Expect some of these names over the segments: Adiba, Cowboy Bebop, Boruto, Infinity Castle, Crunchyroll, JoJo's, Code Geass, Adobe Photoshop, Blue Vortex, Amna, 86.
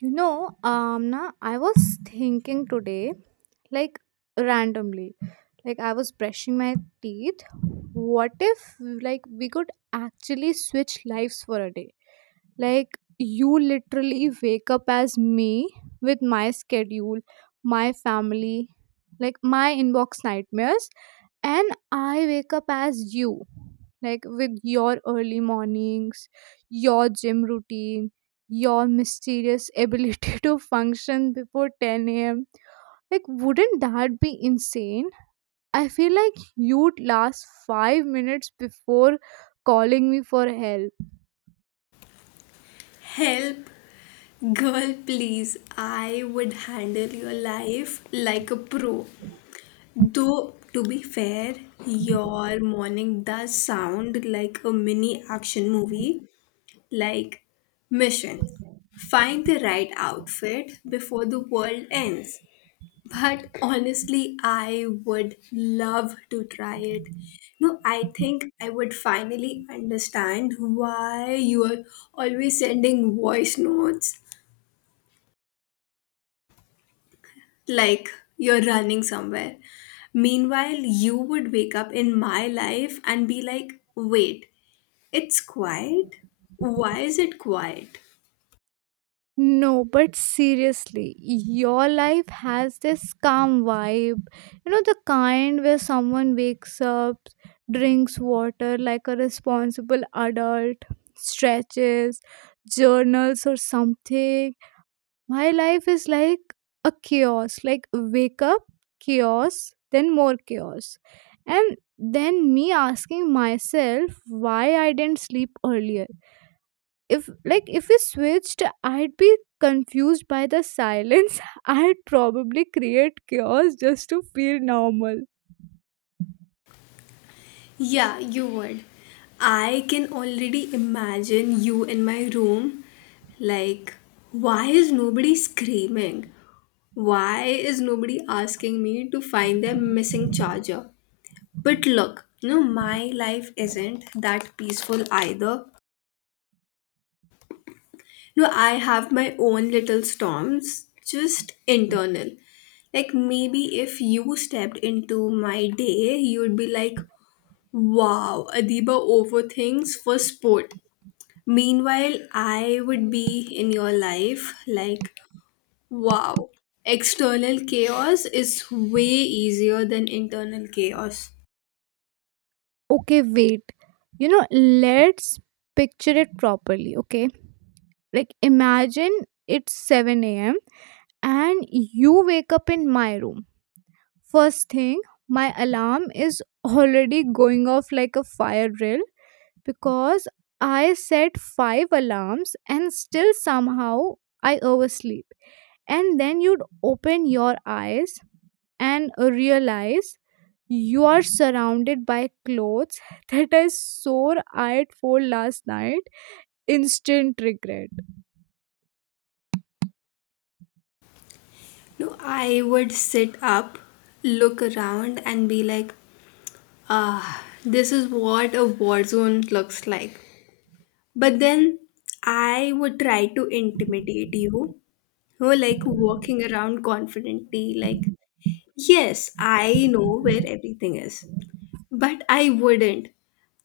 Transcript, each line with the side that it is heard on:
right: You know, Amna, I was thinking today, like randomly, like I was brushing my teeth. What if, like, we could actually switch lives for a day? Like, you literally wake up as me with my schedule, my family, like my inbox nightmares, and I wake up as you, like with your early mornings, your gym routine, your mysterious ability to function before 10 a.m. Like, wouldn't that be insane? I feel like you'd last 5 minutes before calling me for help.
left: Help, girl, please. I would handle your life like a pro. Though, to be fair, your morning does sound like a mini action movie, like Mission. Find the right outfit before the world ends. But honestly, I would love to try it. No, I think I would finally understand why you are always sending voice notes like you're running somewhere. Meanwhile, you would wake up in my life and be like, wait, it's quiet? Why is it quiet?
right: No, but seriously, your life has this calm vibe. You know, the kind where someone wakes up, drinks water like a responsible adult, stretches, journals, or something. My life is like a chaos like, wake up, chaos, then more chaos. And then me asking myself why I didn't sleep earlier, if we switched, I'd be confused by the silence. I'd probably create chaos just to feel normal.
left: Yeah, you would. I can already imagine you in my room. Like, why is nobody screaming? Why is nobody asking me to find their missing charger? But look, no, my life isn't that peaceful either. No, I have my own little storms, just internal. Like maybe if you stepped into my day, you'd be like, wow, Adiba overthinks for sport. Meanwhile, I would be in your life like, wow, external chaos is way easier than internal chaos.
right: Okay, wait, you know, let's picture it properly. Okay, like imagine it's 7 a.m. and you wake up in my room. First thing, my alarm is already going off like a fire drill, because I set five alarms and still somehow I oversleep. And then you'd open your eyes and realize you are surrounded by clothes that I sore eyed for last night. Instant regret.
left: No, I would sit up, look around, and be like, ah, this is what a war zone looks like. But then I would try to intimidate you, who like walking around confidently, like, yes, I know where everything is. But I wouldn't.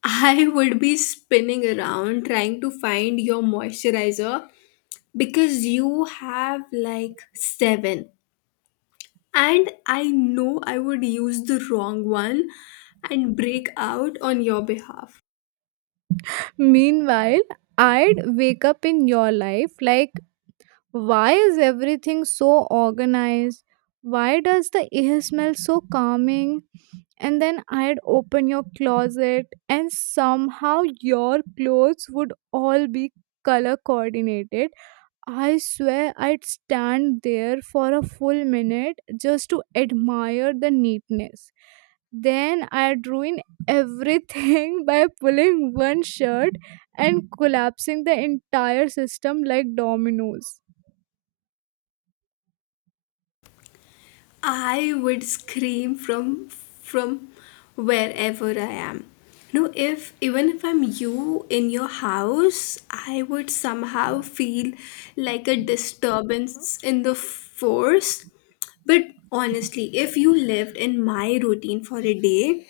left: I would be spinning around trying to find your moisturizer because you have like seven. And I know I would use the wrong one and break out on your behalf.
right: Meanwhile, I'd wake up in your life like, why is everything so organized? Why does the air smell so calming? And then I'd open your closet, and somehow your clothes would all be color coordinated. I swear I'd stand there for a full minute just to admire the neatness. Then I'd ruin everything by pulling one shirt and collapsing the entire system like dominoes.
left: I would scream from wherever I am. No, if even if I'm you in your house, I would somehow feel like a disturbance in the force. But honestly, if you lived in my routine for a day,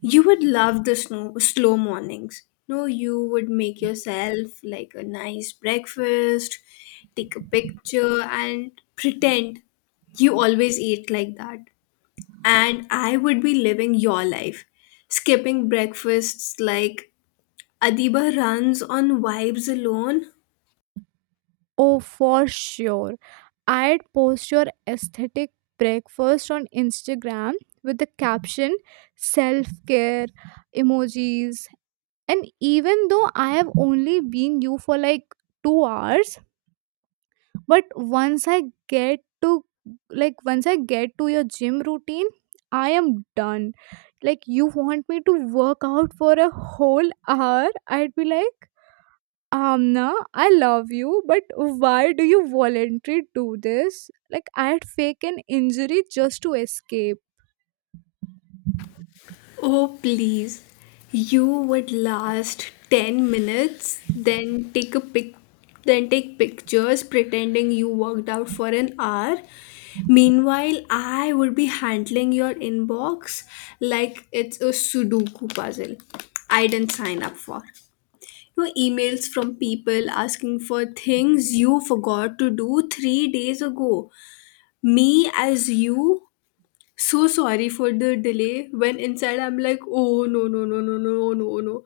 left: you would love the snow, slow mornings. No, you would make yourself like a nice breakfast, take a picture, and pretend you always eat like that. And I would be living your life, skipping breakfasts like Adiba runs on vibes alone.
right: Oh, for sure. I'd post your aesthetic breakfast on Instagram with the caption self care emojis. And even though I have only been you for like 2 hours, but once I get to like once I get to your gym routine, I am done. Like, you want me to work out for a whole hour? I'd be like, Amna, I love you, but why do you voluntarily do this? Like, I had fake an injury just to escape.
left: Oh, please. You would last 10 minutes, then take a pic then take pictures pretending you worked out for an hour. Meanwhile, I would be handling your inbox like it's a Sudoku puzzle I didn't sign up for. No emails from people asking for things you forgot to do 3 days ago. Me as you, so sorry for the delay, when inside I'm like, oh no no no no no no no,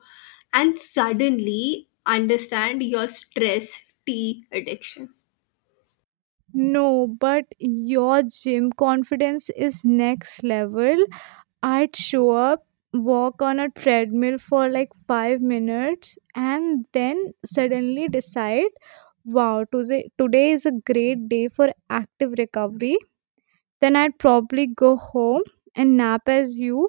left: and suddenly understand your stress tea addiction.
right: No, but your gym confidence is next level. I'd show up, walk on a treadmill for like 5 minutes, and then suddenly decide, wow, today is a great day for active recovery. Then I'd probably go home and nap as you.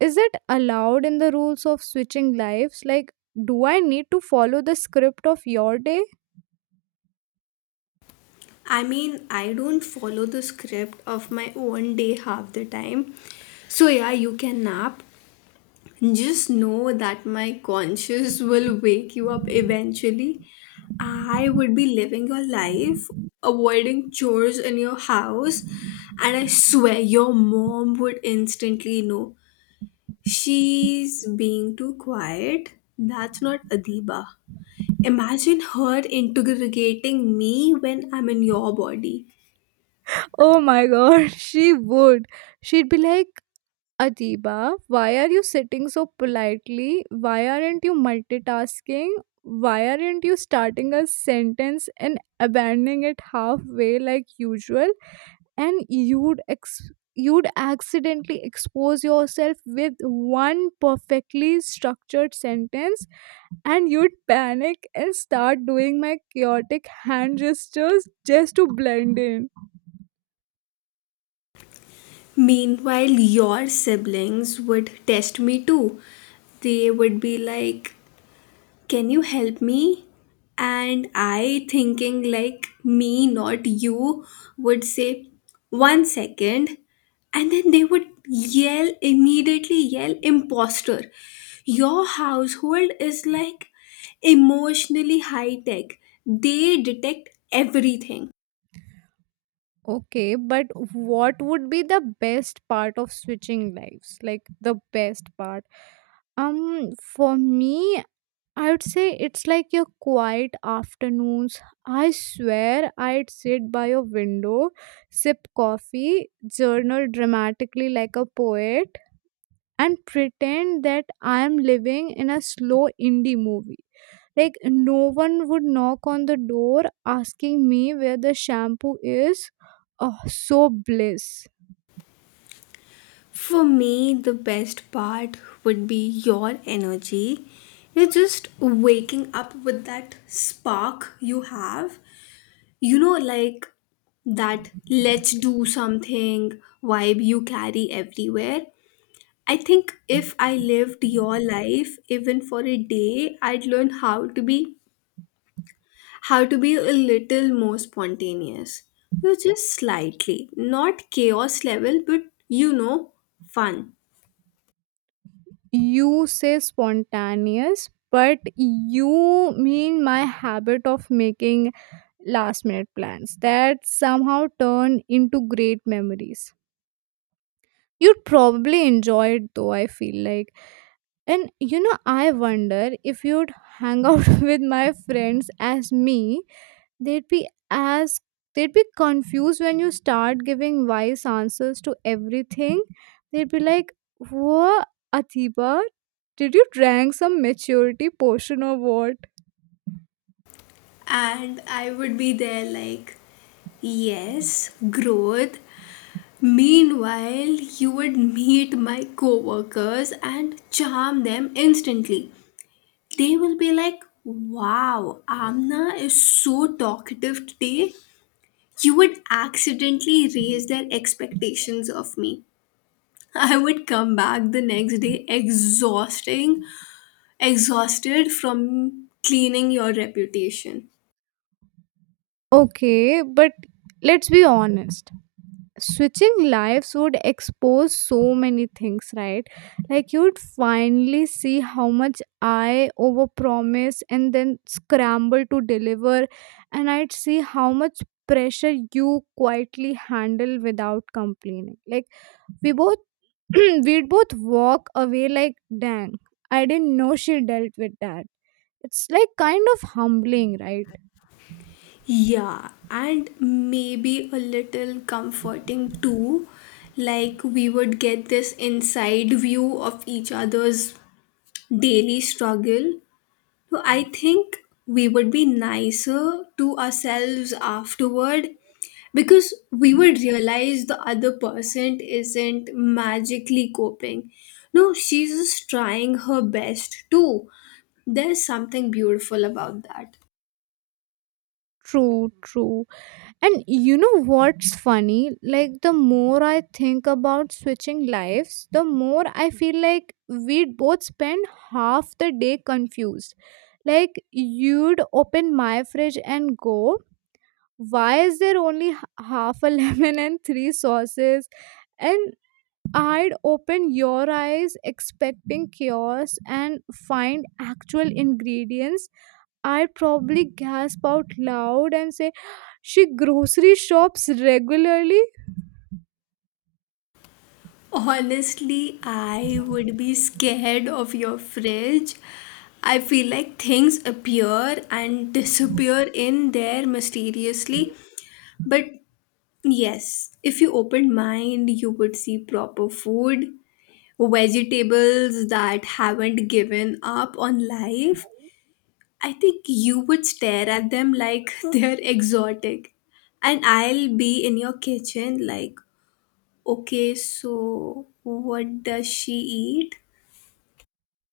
right: Is it allowed in the rules of switching lives? Like, do I need to follow the script of your day?
left: I mean, I don't follow the script of my own day half the time, so yeah, you can nap. Just know that my conscience will wake you up eventually. I would be living your life, avoiding chores in your house, and I swear your mom would instantly know. She's being too quiet. That's not Adiba. Imagine her interrogating me when I'm in your body.
right: Oh my god, she would. She'd be like, Adiba, why are you sitting so politely? Why aren't you multitasking? Why aren't you starting a sentence and abandoning it halfway like usual? And you'd accidentally expose yourself with one perfectly structured sentence, and you'd panic and start doing my chaotic hand gestures just to blend in.
left: Meanwhile, your siblings would test me too. They would be like, can you help me, and I, thinking like, me, not you, would say one second, and then they would yell, immediately yell, imposter. Your household is like emotionally high tech. They detect everything.
right: Okay, but what would be the best part of switching lives? Like the best part. For me, I would say it's like your quiet afternoons. I swear I'd sit by your window, sip coffee, journal dramatically like a poet, and pretend that I am living in a slow indie movie. Like, no one would knock on the door asking me where the shampoo is. Oh, so bliss.
left: For me, the best part would be your energy. You're just waking up with that spark you have. You know, like that let's do something vibe you carry everywhere. I think if I lived your life even for a day, I'd learn how to be a little more spontaneous. Just slightly, not chaos level, but you know, fun.
right: You say spontaneous, but you mean my habit of making last minute plans that somehow turn into great memories. You'd probably enjoy it though, I feel like. And you know, I wonder if you'd hang out with my friends as me. They'd be as they'd be confused when you start giving wise answers to everything. They'd be like, whoa, Atiba, did you drank some maturity potion or what?
left: And I would be there like, yes, growth. Meanwhile, you would meet my coworkers and charm them instantly. They will be like, wow, Amna is so talkative today. You would accidentally raise their expectations of me. I would come back the next day exhausting, exhausted from cleaning your reputation.
right: Okay, but let's be honest, switching lives would expose so many things, right? Like, you'd finally see how much I overpromise and then scramble to deliver, and I'd see how much pressure you quietly handle without complaining. Like, we both we'd both walk away like, dang, I didn't know she dealt with that. It's like kind of humbling, right?
left: Yeah, and maybe a little comforting too. Like we would get this inside view of each other's daily struggle. So I think we would be nicer to ourselves afterward because we would realize the other person isn't magically coping. No, she's just trying her best too. There's something beautiful about that.
right: True, true. And you know what's funny? Like, the more I think about switching lives, the more I feel like we'd both spend half the day confused. Like, you'd open my fridge and go, why is there only half a lemon and three sauces? And I'd open your eyes expecting chaos and find actual ingredients. I'd probably gasp out loud and say, she grocery shops regularly?
left: Honestly, I would be scared of your fridge. I feel like things appear and disappear in there mysteriously. But yes, if you opened mine, you would see proper food, vegetables that haven't given up on life. I think you would stare at them like they're exotic. And I'll be in your kitchen like, okay, so what does she eat?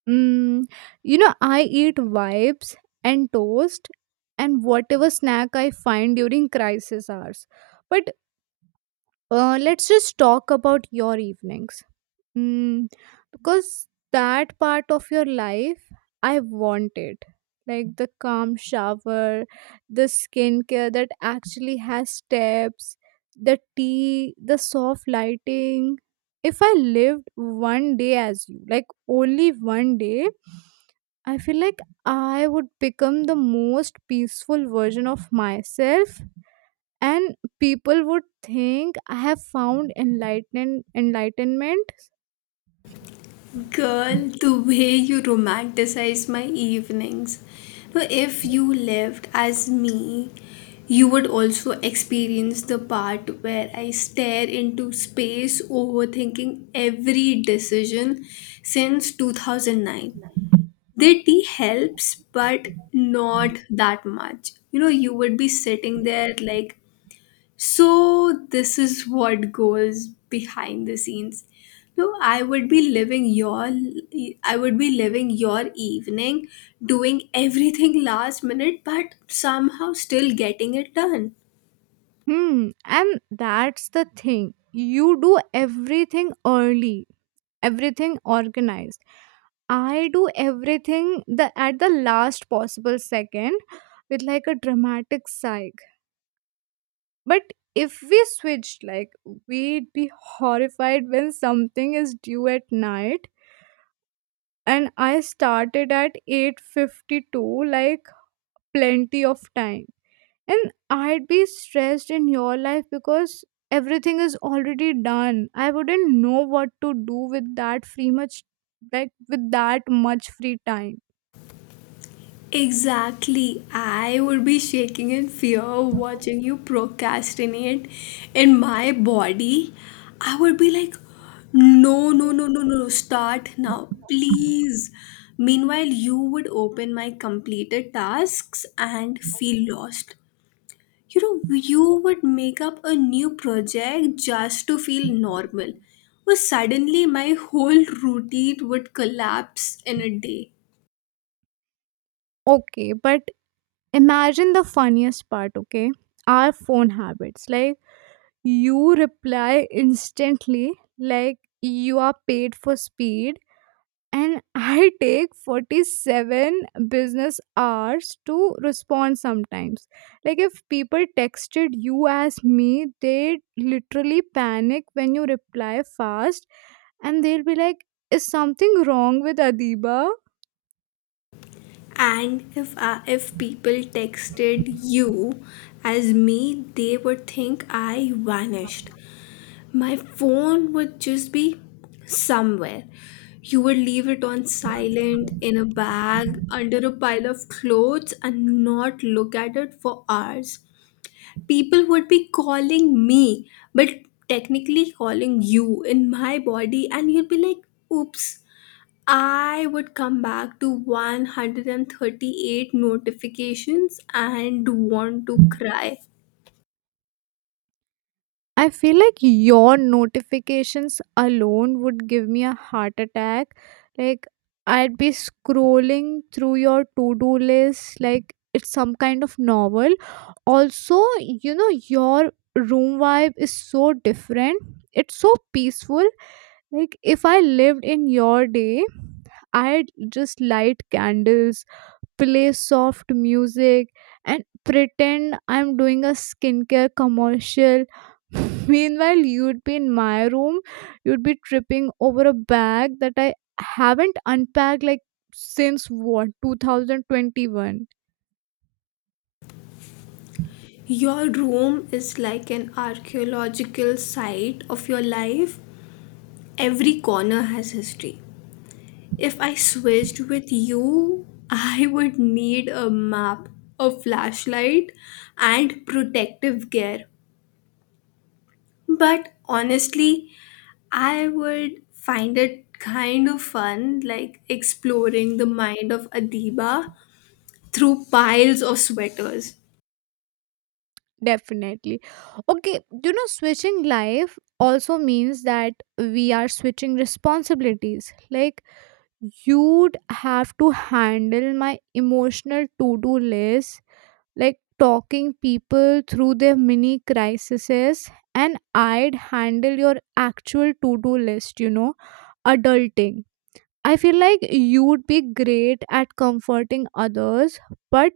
right: Mm, you know, I eat vibes and toast and whatever snack I find during crisis hours. But let's just talk about your evenings. Mm, because that part of your life, I want it. Like the calm shower, the skincare that actually has steps, the tea, the soft lighting. If I lived one day as you, like only one day, I feel like I would become the most peaceful version of myself, and people would think I have found enlightenment.
left: Girl, the way you romanticize my evenings. Now, if you lived as me, you would also experience the part where I stare into space overthinking every decision since 2009. The tea helps, but not that much. You would be sitting there like, so, this is what goes behind the scenes. No, I would be living your evening, doing everything last minute but somehow still getting it done.
right: And that's the thing. You do everything early, everything organized. I do everything the at the last possible second with like a dramatic sigh. But if we switched, like, we'd be horrified when something is due at night and I started at 8:52, like plenty of time. And I'd be stressed in your life because everything is already done. I wouldn't know what to do with that much free time.
left: Exactly. I would be shaking in fear watching you procrastinate in my body. I would be like, no, no, no, no, no, no, start now, please. Meanwhile, you would open my completed tasks and feel lost. You would make up a new project just to feel normal. Well, suddenly my whole routine would collapse in a day.
right: Okay, but imagine the funniest part. Okay, our phone habits. Like, you reply instantly, like you are paid for speed, and I take 47 business hours to respond sometimes. Like, if people texted you as me, they literally panic when you reply fast, and they'll be like, is something wrong with Adiba?
left: And if people texted you as me, they would think I vanished. My phone would just be somewhere. You would leave it on silent in a bag under a pile of clothes and not look at it for hours. People would be calling me, but technically calling you in my body, and you'd be like, oops, I would come back to 138 notifications and want to cry.
right: I feel like your notifications alone would give me a heart attack. Like, I'd be scrolling through your to do list like it's some kind of novel. Also, you know, your room vibe is so different, it's so peaceful. Like, if I lived in your day, I'd just light candles, play soft music, and pretend I'm doing a skincare commercial. Meanwhile, you'd be in my room, you'd be tripping over a bag that I haven't unpacked like since what, 2021?
left: Your room is like an archaeological site of your life. Every corner has history. If I switched with you, I would need a map, a flashlight, and protective gear. But honestly, I would find it kind of fun, like exploring the mind of Adiba through piles of sweaters.
right: Definitely. Okay, you know, switching life also means that we are switching responsibilities. Like, you'd have to handle my emotional to do list, like talking people through their mini crises, and I'd handle your actual to-do list, you know, adulting. I feel like you'd be great at comforting others, but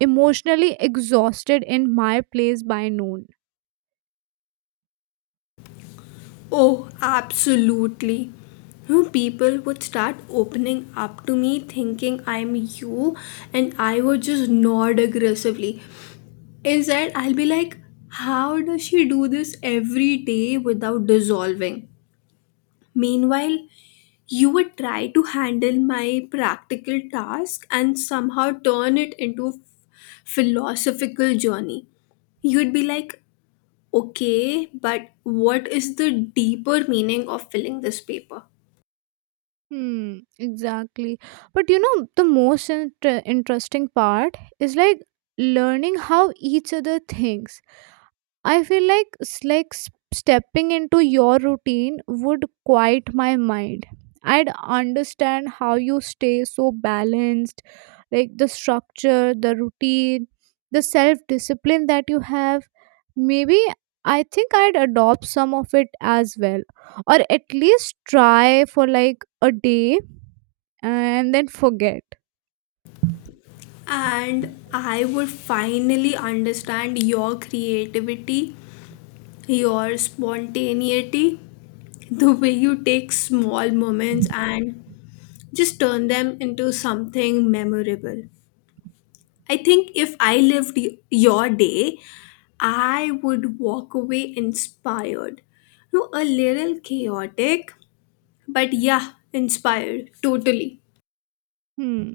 right: emotionally exhausted in my place by noon.
left: Oh, absolutely. You know, people would start opening up to me thinking I'm you, and I would just nod aggressively. Instead, I'll be like, how does she do this every day without dissolving? Meanwhile, you would try to handle my practical task and somehow turn it into a philosophical journey. You'd be like, okay, but what is the deeper meaning of filling this paper?
right: Hmm, exactly. But you know, the most interesting part is like learning how each other thinks. I feel like stepping into your routine would quiet my mind. I'd understand how you stay so balanced, like the structure, the routine, the self discipline that you have. Maybe I think I'd adopt some of it as well, or at least try for like a day and then forget.
left: And I would finally understand your creativity, your spontaneity, the way you take small moments and just turn them into something memorable. I think if I lived your day, I would walk away inspired. No, a little chaotic, but yeah, inspired, totally.
right: Hmm.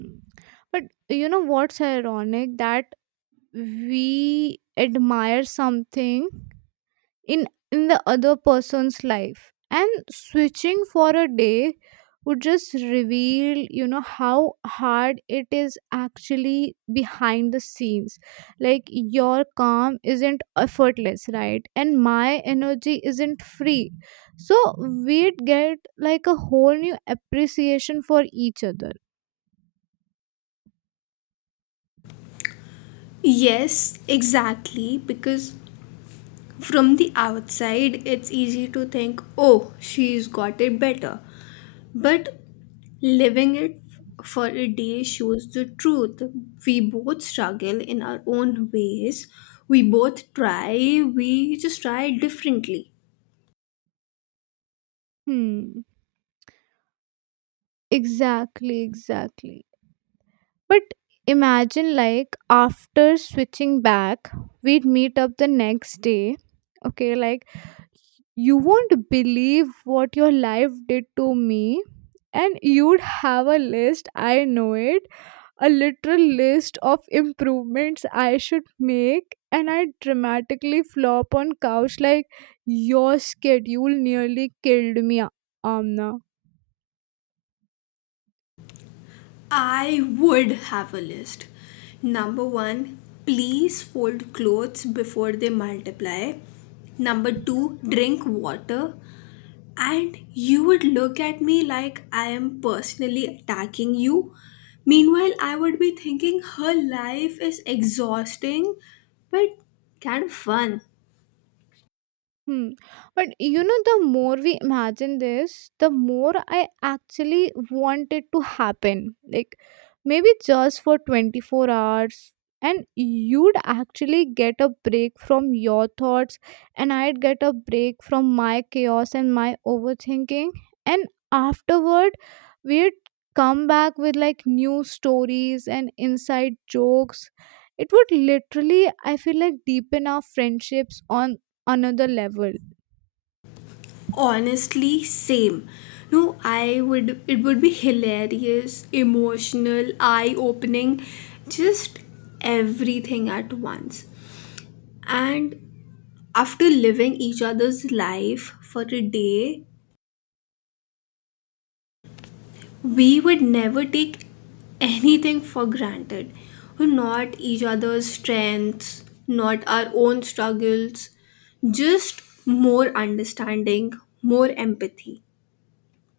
right: But you know what's ironic, that we admire something in in the other person's life, and switching for a day would just reveal, you know, how hard it is actually behind the scenes. Like, your calm isn't effortless, right, and my energy isn't free, so we'd get like a whole new appreciation for each other.
left: Yes, exactly, because from the outside, it's easy to think, oh, she's got it better. But living it for a day shows the truth. We both struggle in our own ways. We both try, we just try differently.
right: Hmm, exactly, exactly. But imagine, like, after switching back, we'd meet up the next day. Okay, like, you won't believe what your life did to me. And you'd have a list, I know it, a literal list of improvements I should make. And I'd dramatically flop on couch, like, your schedule nearly killed me, Amna.
left: I would have a list. Number one, please fold clothes before they multiply. Number two, drink water. And you would look at me like I am personally attacking you. Meanwhile, I would be thinking her life is exhausting but kind of fun.
right: Hmm. But you know, the more we imagine this, the more I actually want it to happen. Like maybe just for 24 hours. And you'd actually get a break from your thoughts, and I'd get a break from my chaos and my overthinking. And afterward, we'd come back with like new stories and inside jokes. It would literally, I feel like, deepen our friendships on another level.
left: Honestly, same. No, I would, it would be hilarious, emotional, eye opening, just everything at once. And after living each other's life for a day, we would never take anything for granted, not each other's strengths, not our own struggles. Just more understanding, more empathy.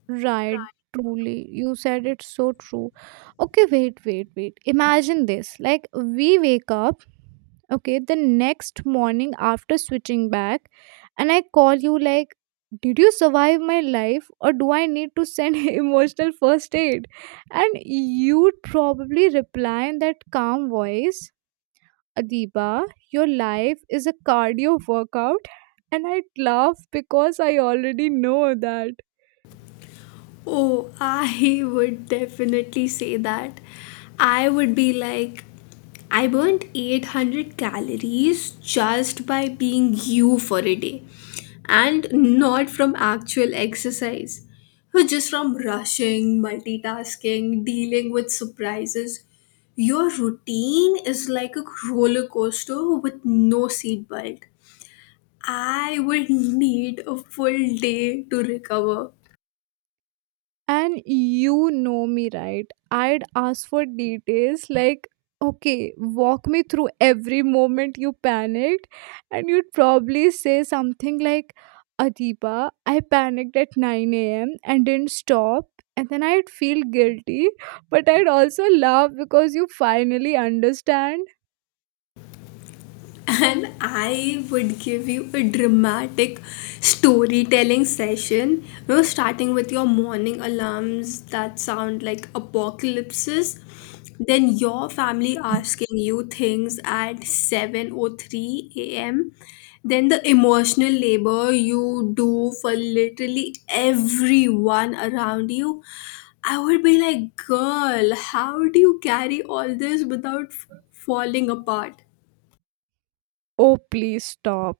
right: Right, truly, you said it's so true. Okay, wait, wait, wait, imagine this. Like, we wake up, okay, the next morning after switching back, and I call you like, did you survive my life or do I need to send emotional first aid? And you'd probably reply in that calm voice, Adiba, your life is a cardio workout. And I'd laugh because I already know that.
left: Oh, I would definitely say that. I would be like, I burnt 800 calories just by being you for a day. And not from actual exercise, but just from rushing, multitasking, dealing with surprises. Your routine is like a roller coaster with no seat belt. I would need a full day to recover.
right: And you know me, right? I'd ask for details like, okay, walk me through every moment you panicked. And you'd probably say something like, Adiba, I panicked at 9 a.m. and didn't stop. And then I'd feel guilty, but I'd also laugh because you finally understand.
left: And I would give you a dramatic storytelling session. Starting with your morning alarms that sound like apocalypses, then your family asking you things at 7:03 a.m. Then the emotional labor you do for literally everyone around you. I would be like, girl, how do you carry all this without falling apart?
right: Oh, please stop.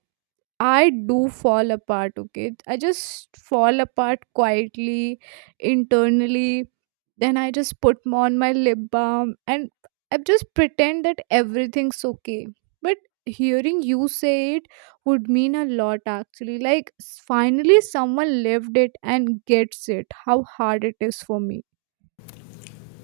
right: I do fall apart, okay? I just fall apart quietly, internally. Then I just put on my lip balm and I just pretend that everything's okay. But hearing you say it would mean a lot, actually. Like, finally, someone lived it and gets it, how hard it is for me.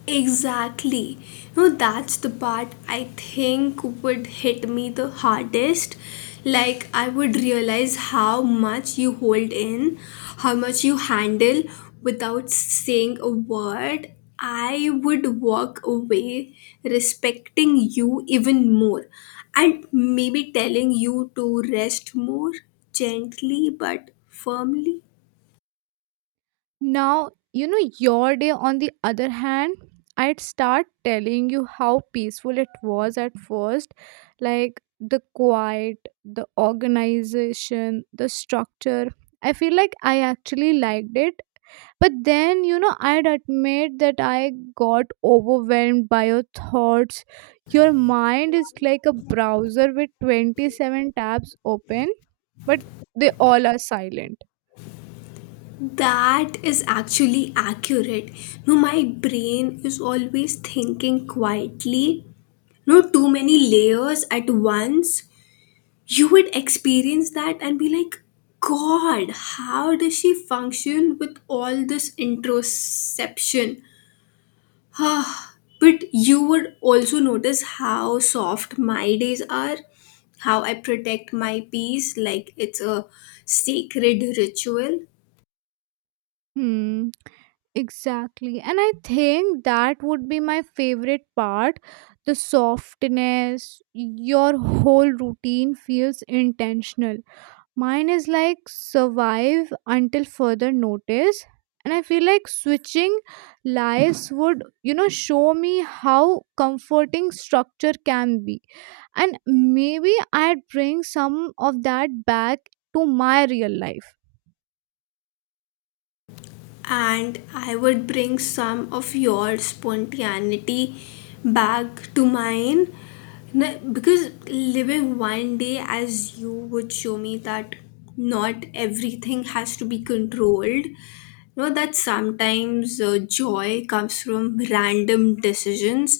left: Exactly. No, that's the part I think would hit me the hardest. Like, I would realize how much you hold in, how much you handle without saying a word. I would walk away respecting you even more and maybe telling you to rest more, gently but firmly.
right: Now, you know, your day, on the other hand, I'd start telling you how peaceful it was at first. Like the quiet, the organization, the structure. I feel like I actually liked it. But then, you know, I'd admit that I got overwhelmed by your thoughts. Your mind is like a browser with 27 tabs open, but they all are silent.
left: That is actually accurate. No, my brain is always thinking quietly. No, too many layers at once. You would experience that and be like, God, how does she function with all this introspection? Ah, but you would also notice how soft my days are, how I protect my peace like it's a sacred ritual.
right: Hmm. Exactly. And I think that would be my favorite part, the softness. Your whole routine feels intentional. Mine is like survive until further notice. And I feel like switching lives would, you know, show me how comforting structure can be. And maybe I'd bring some of that back to my real life.
left: And I would bring some of your spontaneity back to mine. Because living one day as you would show me that not everything has to be controlled. Know that sometimes joy comes from random decisions,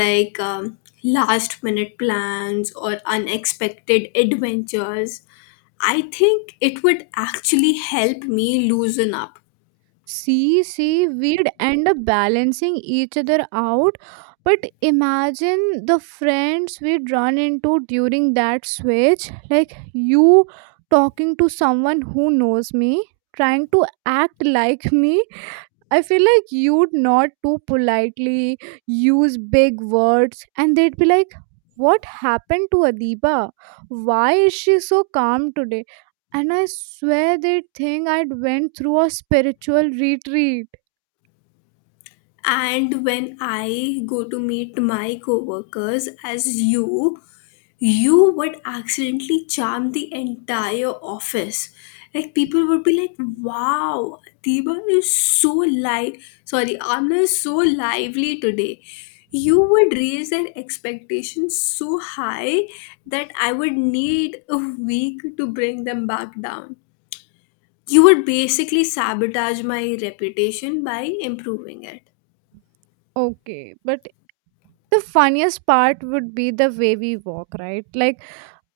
left: like last minute plans or unexpected adventures. I think it would actually help me loosen up.
right: See, see, we'd end up balancing each other out. But imagine the friends we'd run into during that switch, like you talking to someone who knows me, trying to act like me. I feel like you'd nod too politely, use big words, and they'd be like, what happened to Adiba? Why is she so calm today? And I swear they'd think I'd went through a spiritual retreat.
left: And when I go to meet my coworkers as you, you would accidentally charm the entire office. Like people would be like, "Wow, Diba is so live. Sorry, Amna is so lively today." You would raise their expectations so high that I would need a week to bring them back down. You would basically sabotage my reputation by improving it.
right: Okay, but the funniest part would be the way we walk, right? Like,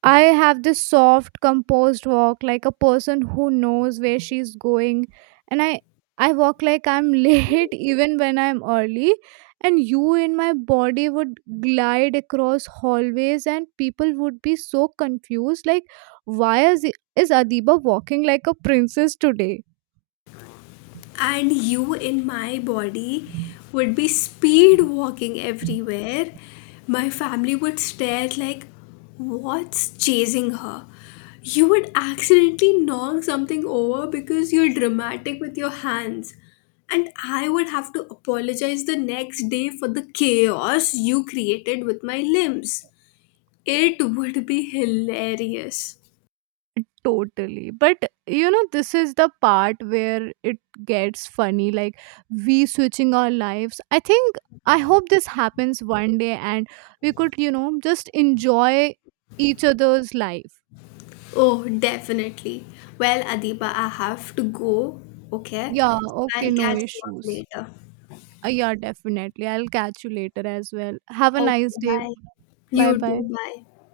right: I have this soft, composed walk, like a person who knows where she's going. And I walk like I'm late even when I'm early. And you in my body would glide across hallways, and people would be so confused like, why is Adiba walking like a princess today?
left: And you in my body would be speed walking everywhere. My family would stare like, what's chasing her? You would accidentally knock something over because you're dramatic with your hands. And I would have to apologize the next day for the chaos you created with my limbs. It would be hilarious.
right: Totally. But you know, this is the part where it gets funny. Like, we switching our lives. I think, I hope this happens one day and we could, you know, just enjoy each other's life.
left: Oh, definitely. Well, Adiba, I have to go. Okay.
right: Yeah, okay,
left: I'll
right: no
left: catch you up
right: issues.
left: later.
right: Yeah, definitely. I'll catch you later as well. Have a nice
left: Okay,
right: day.
left: bye.
right: Bye
left: You
right: bye.
left: too, bye.